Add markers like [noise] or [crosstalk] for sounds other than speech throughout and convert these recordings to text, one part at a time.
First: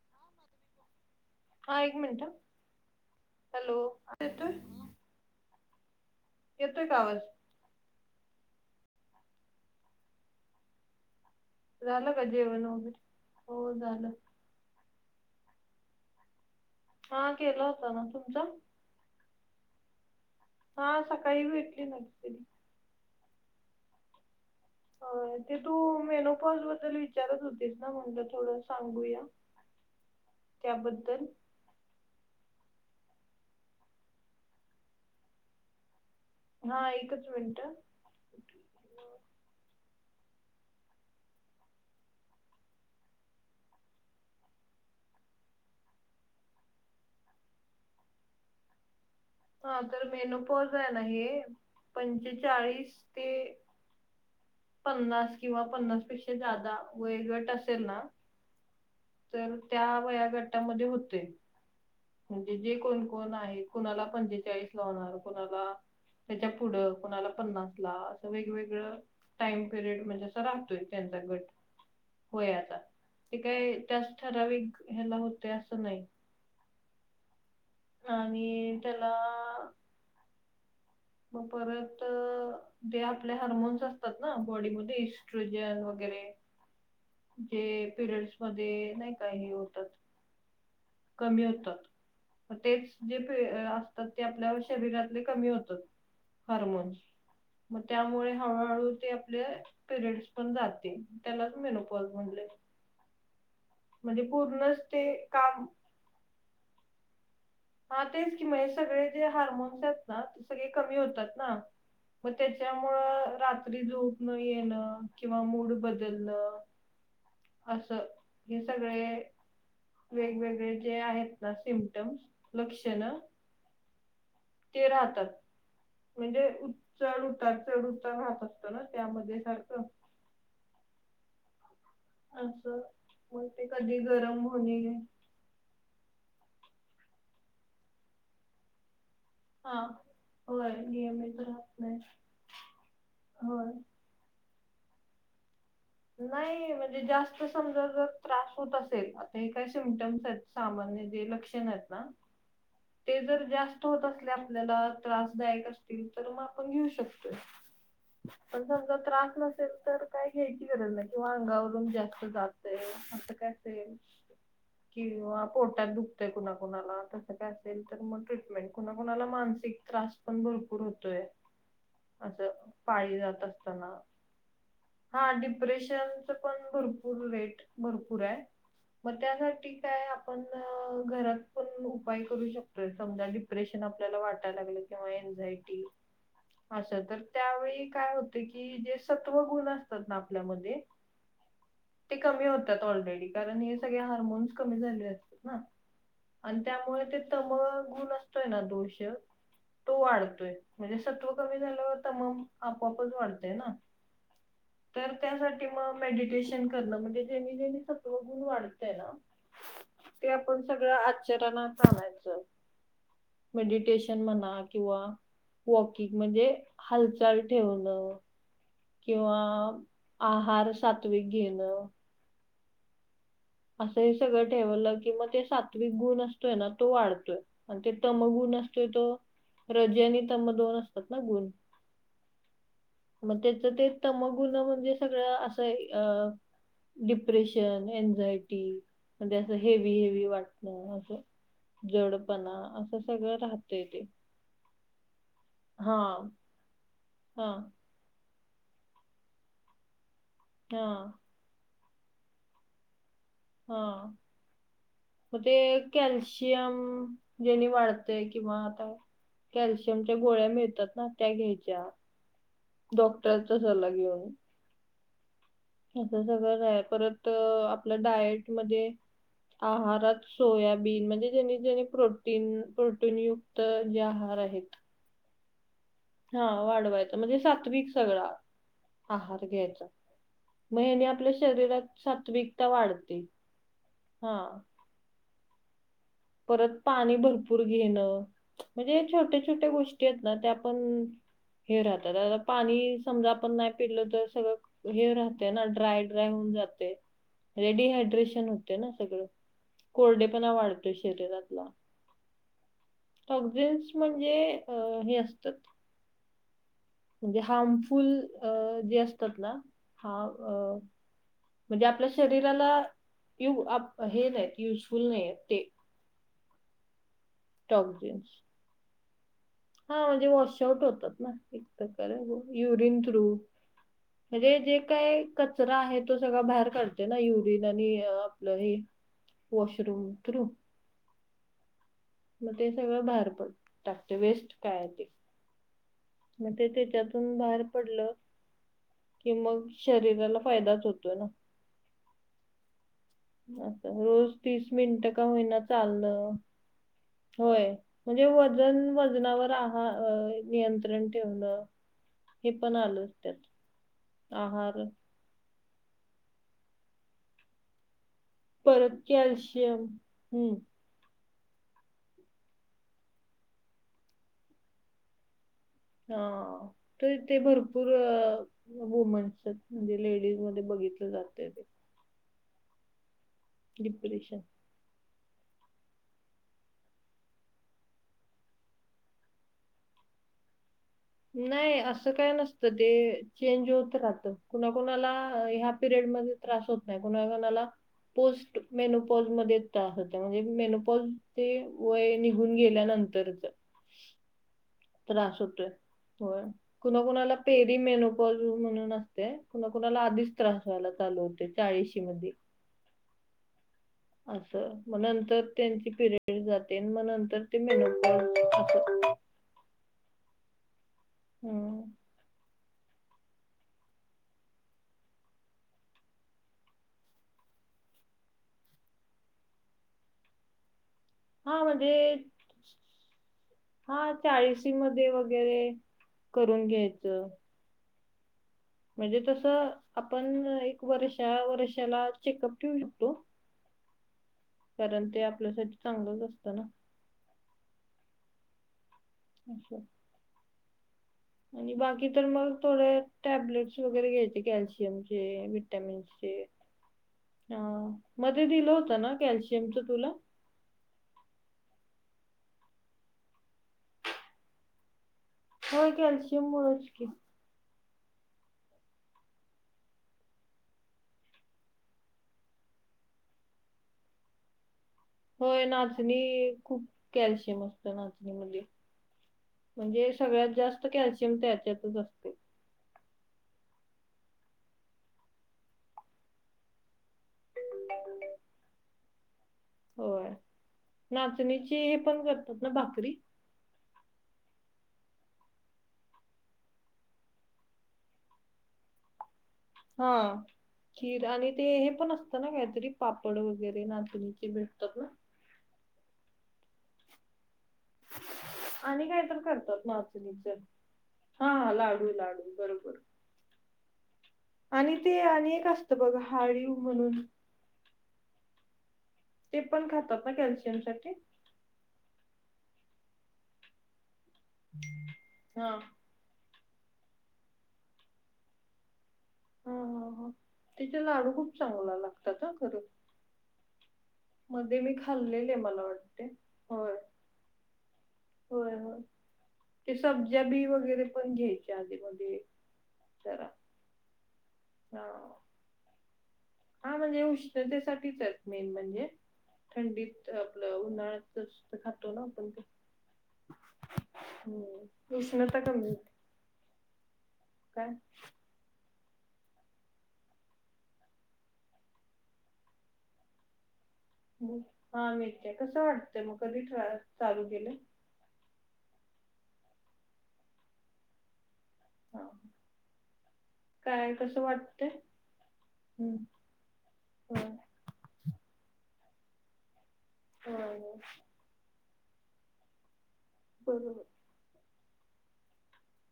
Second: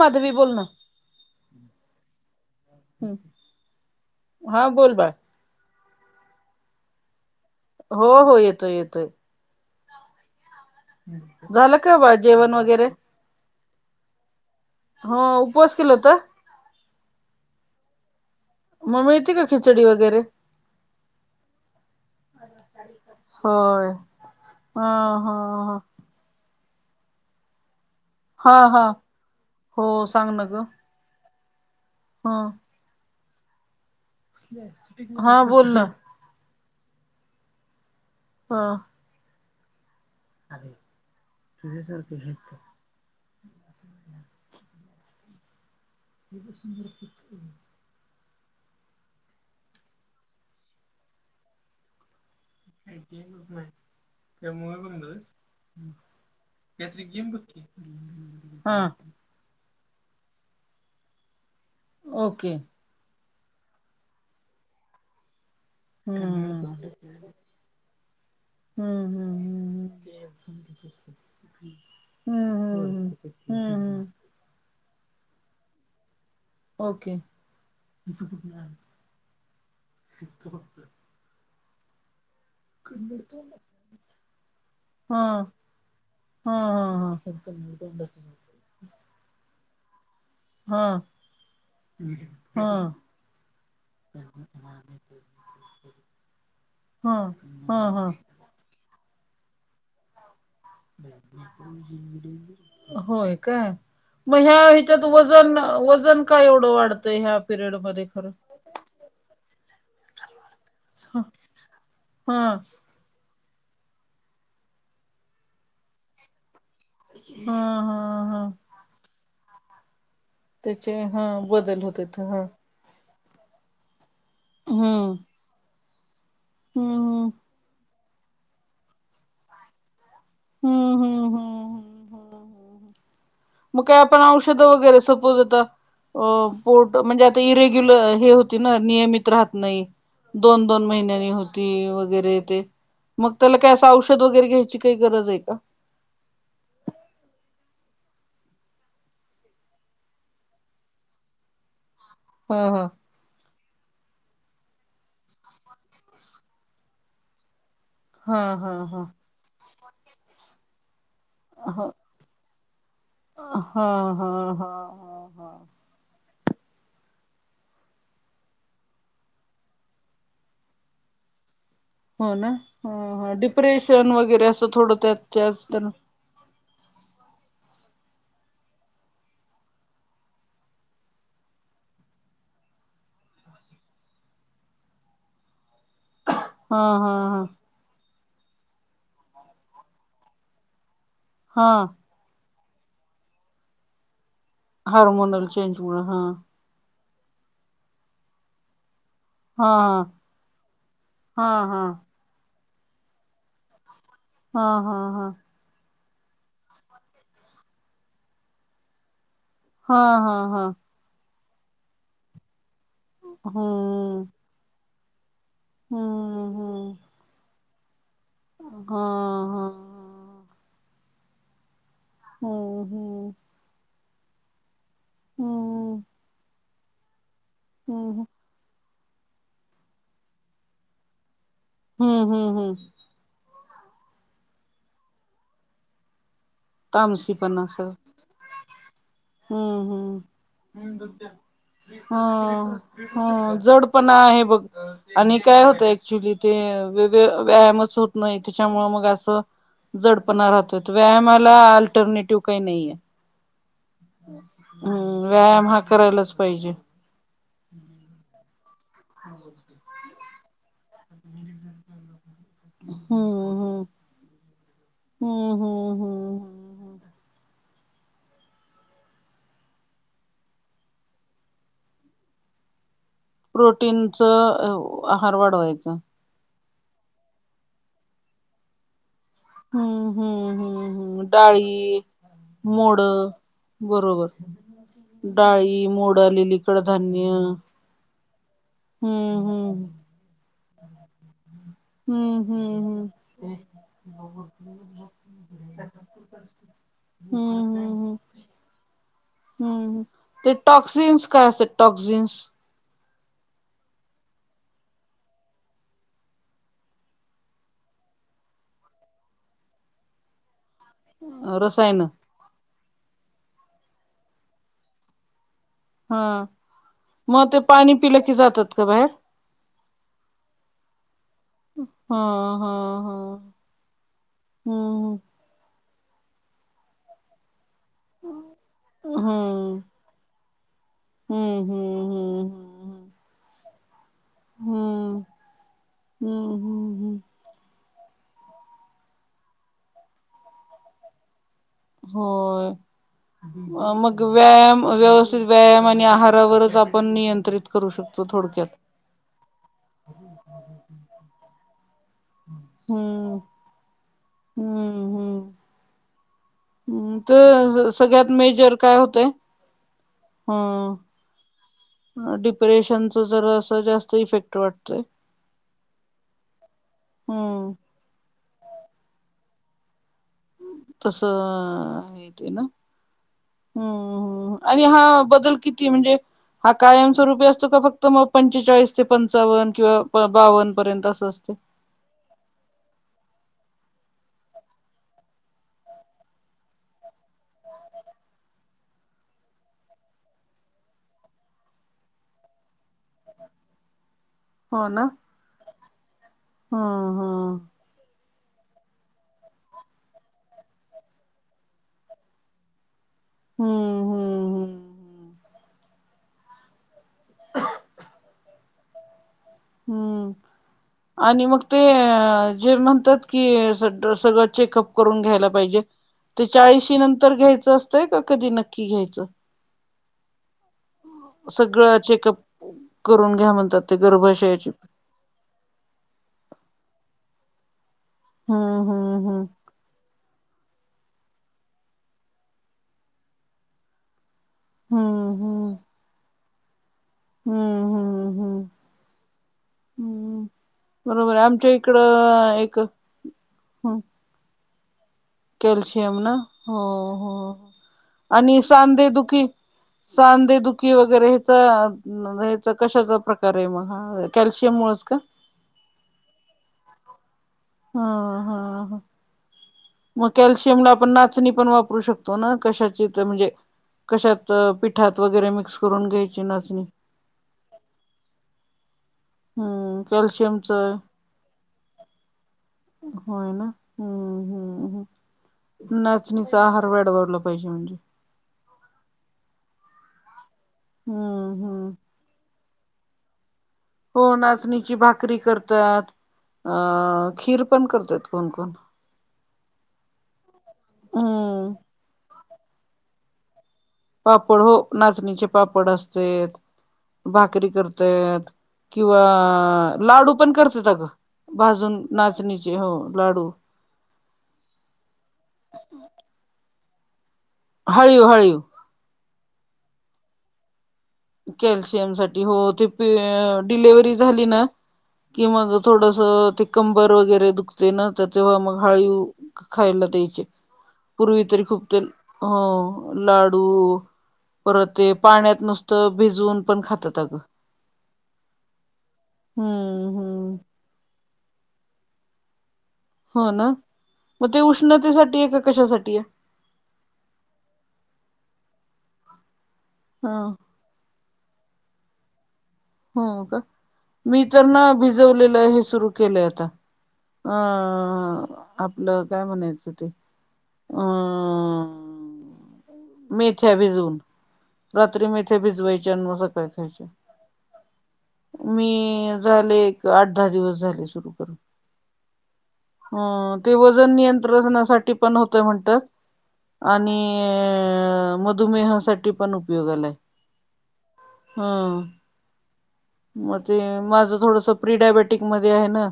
माधवी बोल ना! हां एक मिनट हां, हॅलो! आता येतोय? हा बोल बाळ येतोय का आवाज? हो हो येतोय येतोय. झालं झालं का जेवण वगैरे? हो झालं. हो उपवास केला होता. हां केला होता ना. तुमचा? मग मिळती का खिचडी वगैरे? हां सकाळी भेटली ना खिचडी. होय. हा हा होय ते तू ह मेनोपॉस बद्दल विचारत होतेस ना म्हटलं हा थोडं हा सांगूया हो त्याबद्दल. हां. हां बोल ना. हां एकच मिनिटं. हां. अरे तुझ्यासारखं घ्यायचंस किती सुंदर [unintelligible] हां तर मेनूपॉज आहे ना हे पंचेचाळीस ते काय मूवी बघणार आहेस? पन्नास किंवा पन्नास पेक्षा जादा काहीतरी गेम बघ वयोगट की. असेल ना तर त्या वया गटामध्ये होतंय ओके म्हणजे जे कोण कोण आहे कुणाला पंचेचाळीस लावणार कुणाला त्याच्या हम्म पुढं कोणाला पन्नास ला असं हम्म वेगवेगळं टाईम हम्म पिरियड म्हणजे असं राहतोय त्यांचा गट. हम्म वयाचा, हम्म ते हम्म काय हम्म त्याच ठराविक ह्याला होतंय असं नाही ओके! आणि त्याला मग परत ते आपले हार्मोन्स असतात ना बॉडीमध्ये हा इस्ट्रोजन वगैरे हा हा जे पिरियड्स मध्ये नाही हे होतात हा कमी होतात. मग हा हा तेच जे असतात ते आपल्या शरीरातले कमी होतात. हॉर्मोन्स हा मग हा हा त्यामुळे हळूहळू ते आपले पिरियडस पण जातात. होय का! म्हणजे मग ह्या पूर्णच ते ह्याच्यात वजन काम वजन का एवढं वाढतंय ह्या? पिरियड हां मध्ये खरं? तेच की मग हे सगळे जे हार्मोन्स आहेत ना ते सगळे कमी हा होतात ना. मग हा त्याच्यामुळं रात्री झोप न येणं किंवा मूड बदलणं हा असं हा हे सगळे वेगवेगळे त्याचे जे हा आहेत ना बदल होतेत सिम्टम्स हा. लक्षणं ते हम्म. राहतात म्हणजे हम्म. चढ-उतार चढ-उतार राहत असतं ना त्यामध्ये सारखं. हम हम हम. अस मग काय आपण औषधं वगैरे सपोज आता अ पोट म्हणजे आता इरेग्युलर हे होती ना नियमित राहत हा नाही दोन होय दोन महिन्या नियमित राहत होती नाही वगैरे ते मग त्याला काय होय औषध औषध वगैरे घ्यायची काही गरज आहे का? नाही म्हणजे जास्त समजा जर त्रास होत असेल आता हे काही सिम्टम्स आहेत. सामान्य जे लक्षण आहेत ना. हं हं. ते जर जास्त होत असले आपल्याला त्रासदायक असतील तर मग आपण घेऊ शकतोय. हा पण हा समजा हा. त्रास नसेल तर काय घ्यायची गरज नाही किंवा हा अंगावरून जास्त जातय असं काय हा हा असेल हा हा की किंवा हा पोटात दुखतय कुणा कुणाला तसं काय तर मग ट्रीटमेंट कुणाकुणाला मानसिक त्रास पण भरपूर होतोय. हो ना असं ह पाळी ह जात असताना. डिप्रेशन वगैरे असं थोडं त्यात हा त्याच तर डिप्रेशन पण भरपूर वेट भरपूर आहे. मग त्यासाठी काय आपण घरात पण उपाय करू शकतो समजा डिप्रेशन आपल्याला वाटायला लागलं किंवा एक्झॅक्टी हा असं हा हा त्यावेळी काय होते की जे सत्वगुण असतात ना आपल्यामध्ये हा. ते कमी होतात ऑलरेडी कारण हे सगळे हार्मोन्स कमी झाले असतात हार्मोनल चेंज मुळ हा ना. त्यामुळे ते तमगुण असतोय ना दोष हा तो वाढतोय म्हणजे सत्व हा कमी हा झाल्यावर तमाम आपोआपच वाढतय ना. हा हा तर हा त्यासाठी मग मेडिटेशन करणं म्हणजे जेणी जेणी सत्वगुण वाढतय ना ते हा हा आपण हा सगळं आचर आणयचं मेडटेश हम्म म्हणा किंवा वॉकिंग म्हणजे हम्म हम्म हालचाल ठेवण. हा किंवा हा आहार सात्विक घेणं. हंम हंम. असं हे सगळं ठेवलं की मग ते सात्विक हम्म गुण असतोय ना तो वाढतोय. आणि ते हम्म तमगुण असतोय तो रजे आणि तम दोन असतात ना गुण. हम्म हम्म हम्म. मग त्याचं ते तमगुण म्हणजे सगळं असं अ तमशी पणा सर डिप्रेशन, एन्झायटी म्हणजे असं हेवी हम्म हम्. हेवी वाटणं असं जडपणा हं असं सगळं हं राहतंय जड ते. पणा आहे बघ आणि काय होतं हां, ऍक्च्युली ते हां, व्यायामच होत नाही त्याच्यामुळे मग अस जडपणा राहतय हां, व्या अल्टरनेटिव्ह काही नाहीये. हा हम्म ते व्यायाम हा करायलाच पाहिजे कॅलशियम जेनी वाढतय किंवा आता कॅल्शियमच्या गोळ्या मिळतात ना त्या घ्यायच्या डॉक्टरचा सल्ला घेऊन. हंम हंम. असं सगळं आहे परत आपलं डायट मध्ये आहारात सोयाबीन म्हणजे जनी जणे प्रोटीन प्रोटीन युत प्रोटीनच आहार वाढवायचं. हा वाढवायचं म्हणजे सात्विक सगळा. आहार घ्यायचा हम्म हम्म म हम्म याने हम्म आपल्या शरीरात डाळी सात्विकता मोड वाढते. बरोबर हा डाळी, मोड आलेली परत पाणी कडधान्य भरपूर घेणं म्हणजे या छोट्या हम्म छोट्या हम्म गोष्टी आहेत ना ते आपण हे राहतात आता हम्म पाणी हम्म हम्म समजा आपण नाही पिलं तर सगळं हे राहतय ना ड्राय ड्राय होऊन जातय रे हम्म हम्म डिहायड्रेशन होते ना सगळं कोरडे पणा वाढ सीन्स काय असतं टोक्सिन्स टॉकझिंस म्हणजे अ हे असतं म्हणजे हार्मफुल अ जे असतात ना हा अ म्हणजे रसायन आपल्या शरीराला हे नाही युजफुल नाही आहेत ते हा म ते पाणी पिलं की टॉक्झिन्स. जातात का बाहेर? हा म्हणजे वॉश आउट होतात ना एक प्रकारे ह ह युरिन थ्रू ह म्हणजे जे हम्म काय कचरा आहे तो सगळा बाहेर काढते ना यु रीन आणि आपलं हे हम्म वॉशरूम थ्रू हम्म हं मग ते सगळं बाहेर पड टाकते वेस्ट काय हाय ते हम्म म हम्म ते हम्म तेच्यात हम्म ऊन बाहेर पडलं की मग शरीराला फायदाच होतो ना होय असं मग रोज तीस व्यायाम मिनिटं का व्यवस्थित होईना व्यायाम आणि चालणं आहारावरच आपण नियंत्रित होय करू शक म्हणजे वजन वजनावर आहार नियंत्रण ठेवणं हे पण आलंचं हम्म त्यात आहार हम्म हम्म तर सगळ्यात मेजर काय परत होतय कॅल्शियम हम्म हं डिप्रेशनच जर असं जास्त इफेक्ट वाटतोय. हा तर ते हम्म भरपूर वुमन्स म्हणजे लेडीज मध्ये बघित तसं हे ते ना डिप्रेशन हम्म आणि हा बदल किती म्हणजे हा कायमस्वरूपी असतो का फक्त मग पंचेचाळीस पंचावन्न किंवा बावन्न पर्यंत अस नाही असं काय नस तं ते चेंज होत राहतं कुणाकणाला ह्या पिरियड मध्ये त्रास होत नाही कुणाकुणाला पोस्ट मेनोपॉझ मध्ये त होत म्हणजे मेनोपॉझचे वय निघून गेल्यानंत तरचं हो ना त्रास होतोय होय ह कुणाकुणाला ह पेरी मेनोपॉझ म्हणून असतय कुणा कुणाला आधीच त्रास व्हायला चालू होतोय चाळीशी मध्ये हम्म हो असं मग नंतर त्यांची पिरियड जाते मग नंतर ते मेनोपॉझ [inaudible] [inaudible] हम्म आणि मग ते हम्म. अ जे म्हण तात की स सगळं चेकअप करून घ्यायला पाहिजे ते चाळीशी नंतर घ्यायचं असतंय का कधी नक्की घ्यायच? हा म्हणजे सगळं चेकअप करून घ्या म्हणतात ते हा गर्भाशयाची चाळीसी मध्ये वगैरे करून घ्यायचं हा. म्हणजे तस आपण एक वर्षा वर्षाला चेकअप ठेऊ शकतो. कारण ते हम्म हम्म आपल्यासाठी चांगलंच असतं ना. हम्म हम्म हम्म. अच्छा! हम्म बरोबर आहे आमच्या आणि बाकी तर मग इकडं एक थोडे टॅबलेट्स हं, वगैरे घ्यायचे कॅल्शियमचे. विटामिन कॅल्शियम ना चे हो हो हा मध्ये आणि दिलं होतं नाही कॅल्शियम यमच तुला. की वगैरे हचा हचा कशाचा प्रकार आहे मग कॅल्शियम मुळच का? होय. कॅल्शियम मुळच की. हा हा ह. मग कॅल्शियम ला आपण नाचणी पण वापरू शकतो ना. कशाची तर म्हणजे कशात पिठात वगैरे होय मिक्स करून घ्यायची नाचणी खूप नाचणी. कॅल्शियम असत नाचणी मध्ये. हम्म म्हणजे सगळ्यात कॅल्शियमच जास्त कॅल्शियम त्याच्यातच असतय. होय ना. हम्म हम्म्म. नाचणीचा आहार वाढवायला पाहिजे म्हणजे. होय हम्म नाचणीची हम्म हे पण करतात ना भाकरी. हो नाचणीची भाकरी करतात. अ खीर पण करतात कोण कोण? हा खीर आणि ते हम्म हे पण असतं ना काहीतरी पापड वगैरे ना. नाचणीचे पापड हो भेटतात नाचणीचे पापड असतेत भाकरी करतय. आणि किंवा काय तर करतात लाडू नाचणीच पण करते अ गं. हा हा भाजून लाडू लाडू नाचणीचे हो बरोबर लाडू. आणि ते आणि अनेक असतं बघ हाळीव म्हणून. हळीव हळीव. ते पण खातात ना कॅल्शियम साठी‌. कॅल्शियम साठी हो ते डिलेव्हरी झाली ना की हा मग हा थोड ते कंबर वगैरे दुखते ना त्या तेव्हा मग हळीव खायला हा हा द्यायचे त्याचे लाडू पूर्वी तरी खूप. चांगला लागतात खरं हा. लाडू मध्ये परत मी ते खाल्लेले पाण्यात नु मला तर वाटते भिजवून पण होय खातात अगं. होय होय हम्म हम्म. आपण घ्यायच्या आधे मध्ये. हो ना. मग ते हा उष्णतेसाठी आहे का कशासाठी आहे? हा म्हणजे उष्णतेसाठीच मेन म्हणजे थंडीत ह आपलं उन्हाळ्यातच खातो‌ ना आपण ते. हो का मी तर ना हम्म भिजवलेलं उष्णता आहे हे कमी होते सुरू केलंय आता. हा. काय आपलं काय म्हणायचं ते. अ. मैथ्या भिजू. हा मैथ्या कसं वाटतय मग कधी सकाळी खायच्या चालू केलय? मी झाले एक आठ-दहा दिवस झाले सुरू करून. हा हां ते वजन काय कसं वाटतंय नियंत्रणासाठी पण होतंय म्हणतात. हम्म आणि होय मधुमेहासाठी पण उपयोगाला हाय. हा ना. हां. मग ते बरोबर माझं थोडस प्री डायबेटिक मध्ये आहे ना.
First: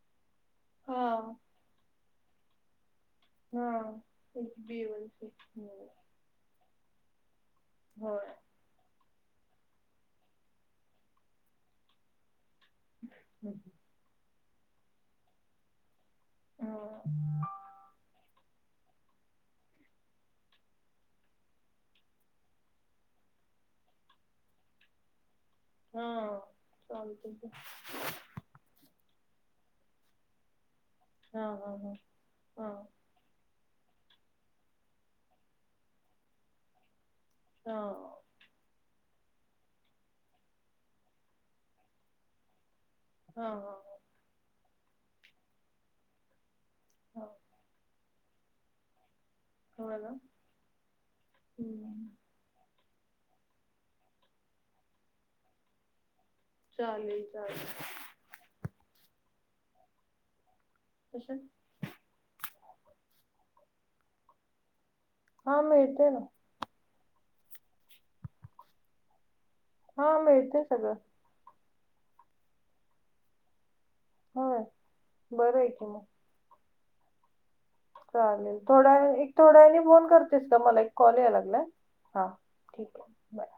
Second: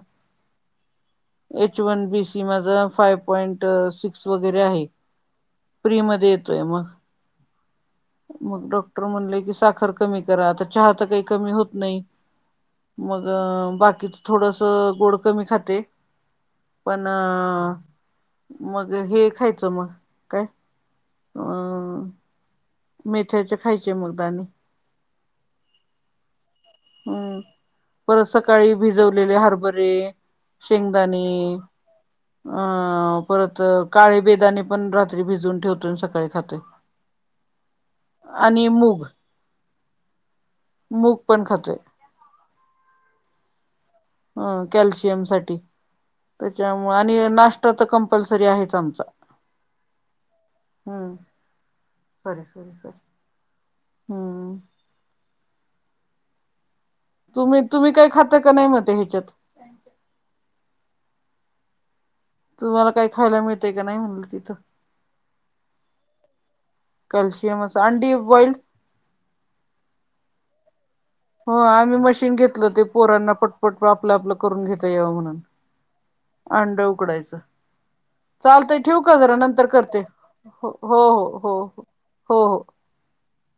ह. एच वन बीसी माझ फाईव्ह पॉईंट हा सिक्स एच वगैरे बी आहे वन सी हम्म. प्री मध्ये ये तयम हा मग डॉक्टर म्हणले की साखर कमी करा, आता चहा तर काय कमी होत नाही. हम्म. मगं, बाकीच थोडंसं गोड कमी खाते. हा पण अं मगं हे खायचं मगं काय, अं मेथ्याचे खायचे मगं दाने. हम्म हम्म, परत सकाळी भिजवलेले हरभरे शेंगदाणे, हा हा अ हा हा परत काळे बेदाने पण रात्री भिजून ठेवतोय, सकाळी खातोय. हा अं आणि मूग, मूग पण खातोय. हा हा अ कॅल्शियम साठी त्याच्यामुळे आणि हा नाष्टा तर कंप पल्सरी आहेच आमचा, हो ना हम्म हम्म सॉरी सॉरी सॉरी, हम्म चालेल. तुम्ही चालेल तुम्ही काही खाता का नाही म त्या ह्यांच्यात. कशात? तुम्हाला काय खायला मिळतय का नाही म्हणलं तिथं. हां मिळतंय की. कॅलशिम असं अंडी बॉईलड हो मिळतंय सगळं. हो आम्ही मशीन घेतलं ते पोरांना पट पट पट आपलं आपलं होय करून घेता यावं म्हणून बरं आहे की मग अंड उकडायचं. चालेल चालतंय थोड्या ठेवू का वेळाने, एक जरा नंतर थोड्यावेळाने करते फोन करतेस का हो मला एक हो कॉल हो यायला हो लागलाय. हां हो हो ठीक आहे. बाय